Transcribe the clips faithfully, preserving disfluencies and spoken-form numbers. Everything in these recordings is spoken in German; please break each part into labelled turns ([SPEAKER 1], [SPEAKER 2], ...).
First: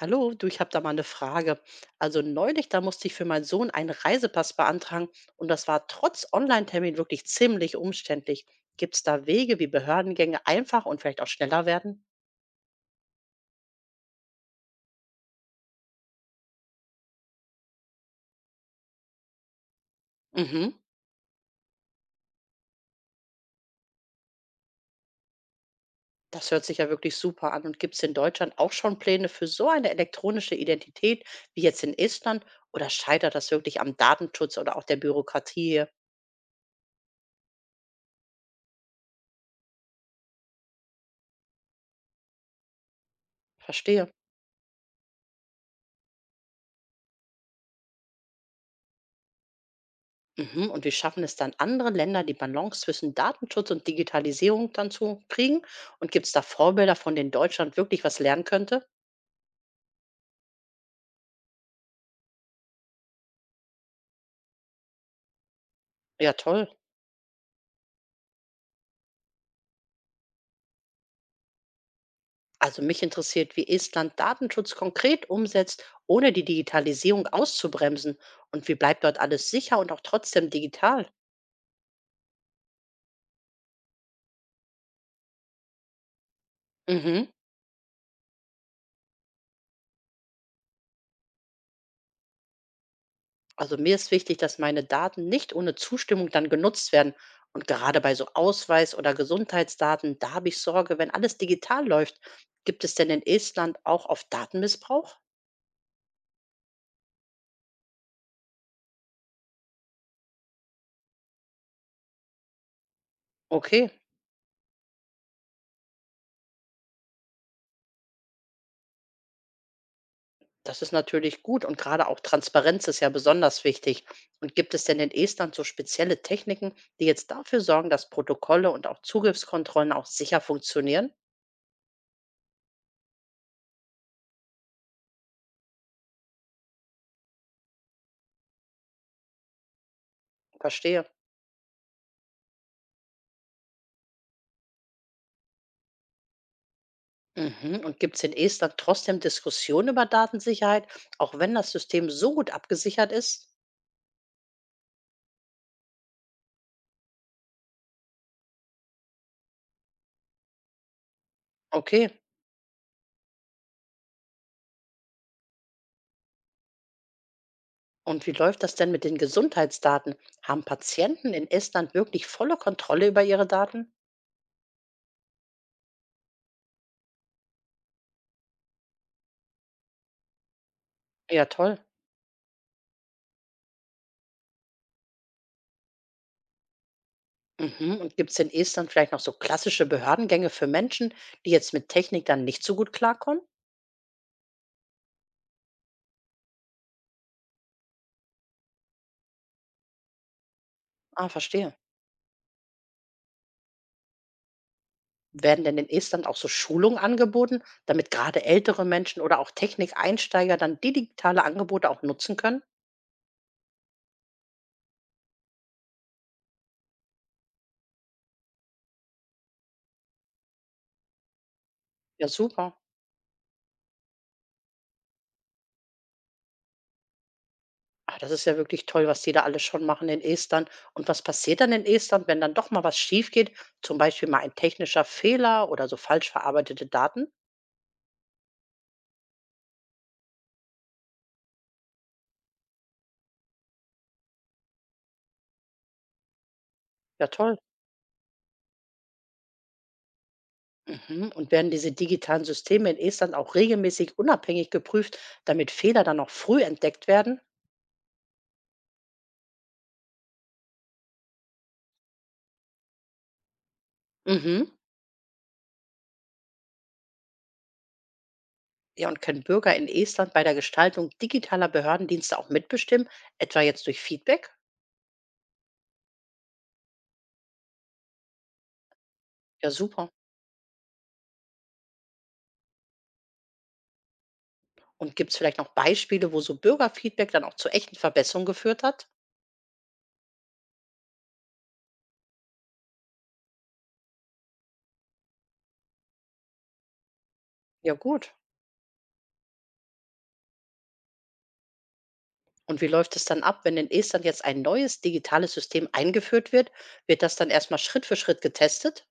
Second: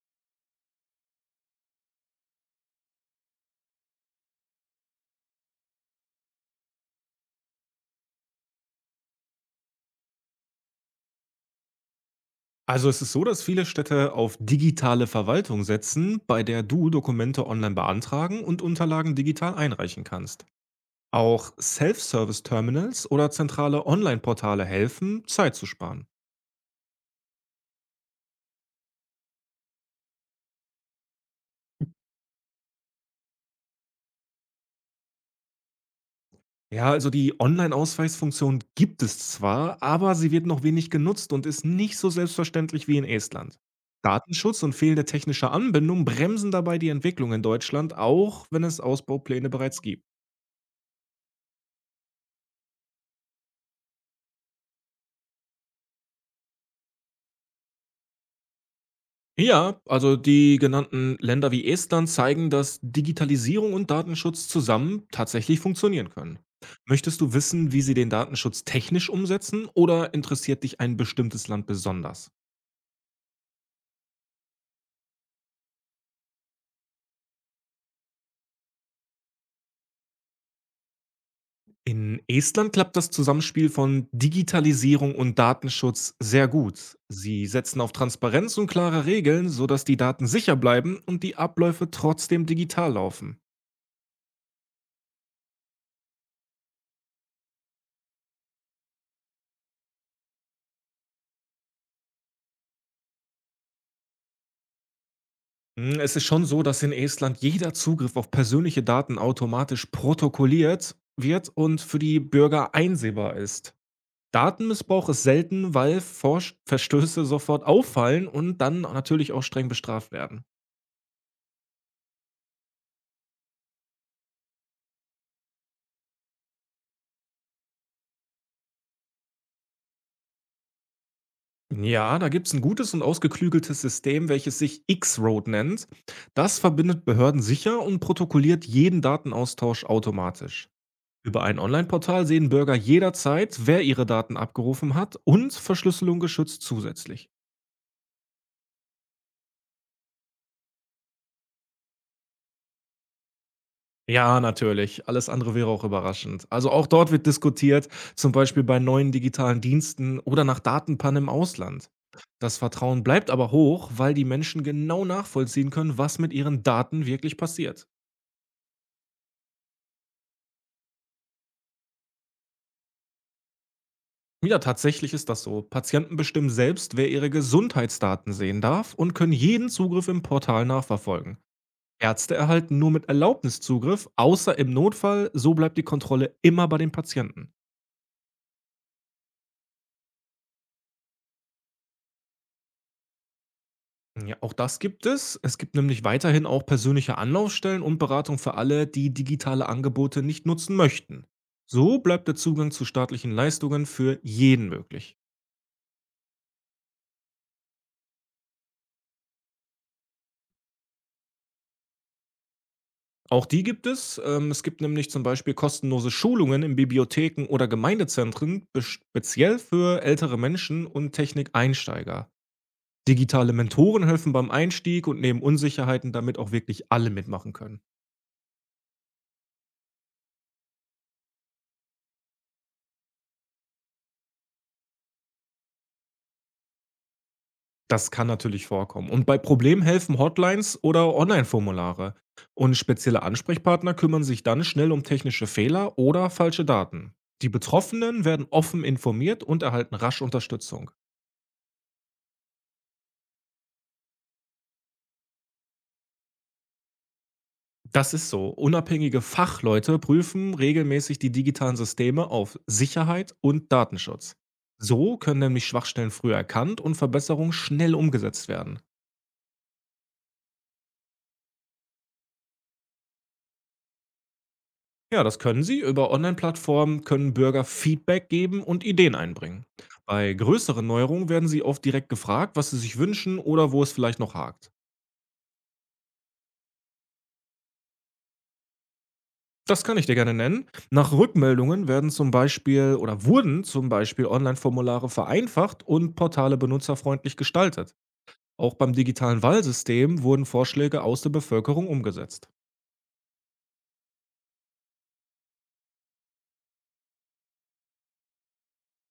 [SPEAKER 1] Hallo, du, ich habe da mal eine Frage. Also neulich, da musste ich für meinen Sohn einen Reisepass beantragen und das war trotz Online-Termin wirklich ziemlich umständlich. Gibt es da Wege, wie Behördengänge einfach und vielleicht auch schneller werden?
[SPEAKER 2] Also es ist so, dass viele Städte auf digitale Verwaltung setzen, bei der du Dokumente online beantragen und Unterlagen digital einreichen kannst.
[SPEAKER 1] Mhm,
[SPEAKER 2] Auch Self-Service-Terminals oder zentrale Online-Portale helfen, Zeit zu sparen.
[SPEAKER 1] das hört sich ja wirklich super an. Und gibt es in Deutschland auch schon Pläne für so eine elektronische Identität wie jetzt in Estland? Oder scheitert das wirklich am Datenschutz oder auch der Bürokratie hier?
[SPEAKER 2] Ja, also die Online-Ausweisfunktion gibt es zwar, aber sie wird noch wenig genutzt und ist nicht so selbstverständlich wie in Estland.
[SPEAKER 1] Verstehe.
[SPEAKER 2] Datenschutz und fehlende technische Anbindung bremsen dabei die Entwicklung in Deutschland, auch wenn es Ausbaupläne bereits gibt.
[SPEAKER 1] Mhm. Und wie schaffen es dann andere Länder, die Balance zwischen Datenschutz und Digitalisierung dann zu kriegen? Und gibt es da Vorbilder, von denen Deutschland wirklich was lernen könnte?
[SPEAKER 2] Ja, also die genannten Länder wie Estland zeigen, dass Digitalisierung und Datenschutz zusammen tatsächlich funktionieren
[SPEAKER 1] Ja,
[SPEAKER 2] können.
[SPEAKER 1] toll.
[SPEAKER 2] Möchtest du wissen, wie sie den Datenschutz technisch umsetzen, oder interessiert dich ein bestimmtes Land besonders?
[SPEAKER 1] Also mich interessiert, wie Estland Datenschutz konkret umsetzt, ohne die Digitalisierung auszubremsen. Und wie bleibt dort alles sicher und auch trotzdem digital?
[SPEAKER 2] In Estland klappt das Zusammenspiel von Digitalisierung und Datenschutz sehr gut.
[SPEAKER 1] Mhm.
[SPEAKER 2] Sie setzen auf Transparenz und klare Regeln, sodass die Daten sicher bleiben und die Abläufe trotzdem digital laufen.
[SPEAKER 1] Also mir ist wichtig, dass meine Daten nicht ohne Zustimmung dann genutzt werden. Und gerade bei so Ausweis- oder Gesundheitsdaten, da habe ich Sorge, wenn alles digital läuft. Gibt es denn in Estland auch auf Datenmissbrauch?
[SPEAKER 2] Hm, es ist schon so, dass in Estland jeder Zugriff auf persönliche Daten automatisch protokolliert wird und für die Bürger einsehbar ist.
[SPEAKER 1] Okay,
[SPEAKER 2] Datenmissbrauch ist selten, weil Vorsch- Verstöße sofort auffallen und dann natürlich auch streng bestraft werden.
[SPEAKER 1] das ist natürlich gut und gerade auch Transparenz ist ja besonders wichtig. Und gibt es denn in Estland so spezielle Techniken, die jetzt dafür sorgen, dass Protokolle und auch Zugriffskontrollen auch sicher funktionieren?
[SPEAKER 2] Ja, da gibt es ein gutes und ausgeklügeltes System, welches sich X-Road nennt. Das verbindet Behörden sicher und protokolliert jeden Datenaustausch automatisch.
[SPEAKER 1] Verstehe.
[SPEAKER 2] Über ein Online-Portal sehen Bürger jederzeit, wer ihre Daten abgerufen hat, und Verschlüsselung geschützt zusätzlich.
[SPEAKER 1] Mhm. Und gibt es in Estland trotzdem Diskussionen über Datensicherheit, auch wenn das System so gut abgesichert ist?
[SPEAKER 2] Ja, natürlich. Alles andere wäre auch überraschend. Also auch dort wird diskutiert, zum Beispiel bei neuen digitalen Diensten oder nach Datenpannen im Ausland.
[SPEAKER 1] Okay.
[SPEAKER 2] Das Vertrauen bleibt aber hoch, weil die Menschen genau nachvollziehen können, was mit ihren Daten wirklich passiert.
[SPEAKER 1] Und wie läuft das denn mit den Gesundheitsdaten? Haben Patienten in Estland wirklich volle Kontrolle über ihre Daten?
[SPEAKER 2] Ja, tatsächlich ist das so. Patienten bestimmen selbst, wer ihre Gesundheitsdaten sehen darf, und können jeden Zugriff im Portal nachverfolgen.
[SPEAKER 1] Ja, toll.
[SPEAKER 2] Ärzte erhalten nur mit Erlaubnis Zugriff, außer im Notfall, so bleibt die Kontrolle immer bei den Patienten.
[SPEAKER 1] Mhm. Und gibt es in Estland vielleicht noch so klassische Behördengänge für Menschen, die jetzt mit Technik dann nicht so gut klarkommen?
[SPEAKER 2] Ja, auch das gibt es. Es gibt nämlich weiterhin auch persönliche Anlaufstellen und Beratung für alle, die digitale Angebote nicht nutzen möchten.
[SPEAKER 1] Ah, verstehe.
[SPEAKER 2] So bleibt der Zugang zu staatlichen Leistungen für jeden möglich.
[SPEAKER 1] Werden denn in Estland auch so Schulungen angeboten, damit gerade ältere Menschen oder auch Technikeinsteiger dann digitale Angebote auch nutzen können?
[SPEAKER 2] Auch die gibt es. Ähm, Es gibt nämlich zum Beispiel kostenlose Schulungen in Bibliotheken oder Gemeindezentren, bes- speziell für ältere Menschen und
[SPEAKER 1] Ja,
[SPEAKER 2] Technikeinsteiger.
[SPEAKER 1] super.
[SPEAKER 2] Digitale Mentoren helfen beim Einstieg und nehmen Unsicherheiten, damit auch wirklich alle mitmachen können.
[SPEAKER 1] Ah, das ist ja wirklich toll, was die da alles schon machen in Estland. Und was passiert dann in Estland, wenn dann doch mal was schief geht? Zum Beispiel mal ein technischer Fehler oder so falsch verarbeitete Daten?
[SPEAKER 2] Das kann natürlich vorkommen. Und bei Problemen helfen Hotlines oder Online-Formulare. Und spezielle Ansprechpartner kümmern sich dann schnell um technische Fehler oder falsche Daten.
[SPEAKER 1] Ja,
[SPEAKER 2] Die
[SPEAKER 1] toll.
[SPEAKER 2] Betroffenen werden offen informiert und erhalten rasch Unterstützung.
[SPEAKER 1] Mhm. Und werden diese digitalen Systeme in Estland auch regelmäßig unabhängig geprüft, damit Fehler dann noch früh entdeckt werden?
[SPEAKER 2] Das ist so. Unabhängige Fachleute prüfen regelmäßig die digitalen Systeme auf Sicherheit und Datenschutz.
[SPEAKER 1] Mhm.
[SPEAKER 2] So können nämlich Schwachstellen früh erkannt und Verbesserungen schnell umgesetzt werden.
[SPEAKER 1] Ja, und können Bürger in Estland bei der Gestaltung digitaler Behördendienste auch mitbestimmen, etwa jetzt durch Feedback?
[SPEAKER 2] Ja, das können sie. Über Online-Plattformen können Bürger Feedback geben und Ideen einbringen.
[SPEAKER 1] Ja, super.
[SPEAKER 2] Bei größeren Neuerungen werden sie oft direkt gefragt, was sie sich wünschen oder wo es vielleicht noch hakt.
[SPEAKER 1] Und gibt es vielleicht noch Beispiele, wo so Bürgerfeedback dann auch zu echten Verbesserungen geführt hat?
[SPEAKER 2] Das kann ich dir gerne nennen. Nach Rückmeldungen werden zum Beispiel, oder wurden zum Beispiel, Online-Formulare vereinfacht und Portale benutzerfreundlich gestaltet.
[SPEAKER 1] Ja, gut.
[SPEAKER 2] Auch beim digitalen Wahlsystem wurden Vorschläge aus der Bevölkerung umgesetzt.
[SPEAKER 1] Und wie läuft es dann ab, wenn in Estland jetzt ein neues digitales System eingeführt wird? Wird das dann erstmal Schritt für Schritt getestet?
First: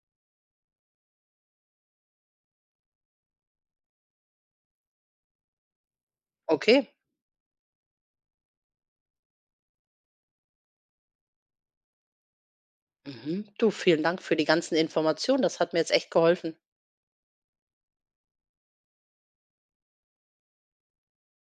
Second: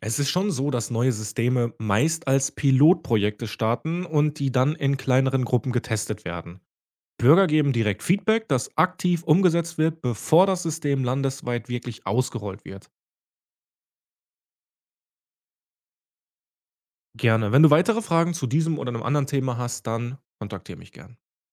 [SPEAKER 2] Es ist schon so, dass neue Systeme meist als Pilotprojekte starten und die dann in kleineren Gruppen getestet werden.
[SPEAKER 1] Okay.
[SPEAKER 2] Bürger geben direkt Feedback, das aktiv umgesetzt wird, bevor das System landesweit wirklich ausgerollt wird.
[SPEAKER 1] Mhm. Du, vielen Dank für die ganzen Informationen. Das hat mir jetzt echt geholfen.
[SPEAKER 2] Gerne. Wenn du weitere Fragen zu diesem oder einem anderen Thema hast, dann kontaktiere mich gern.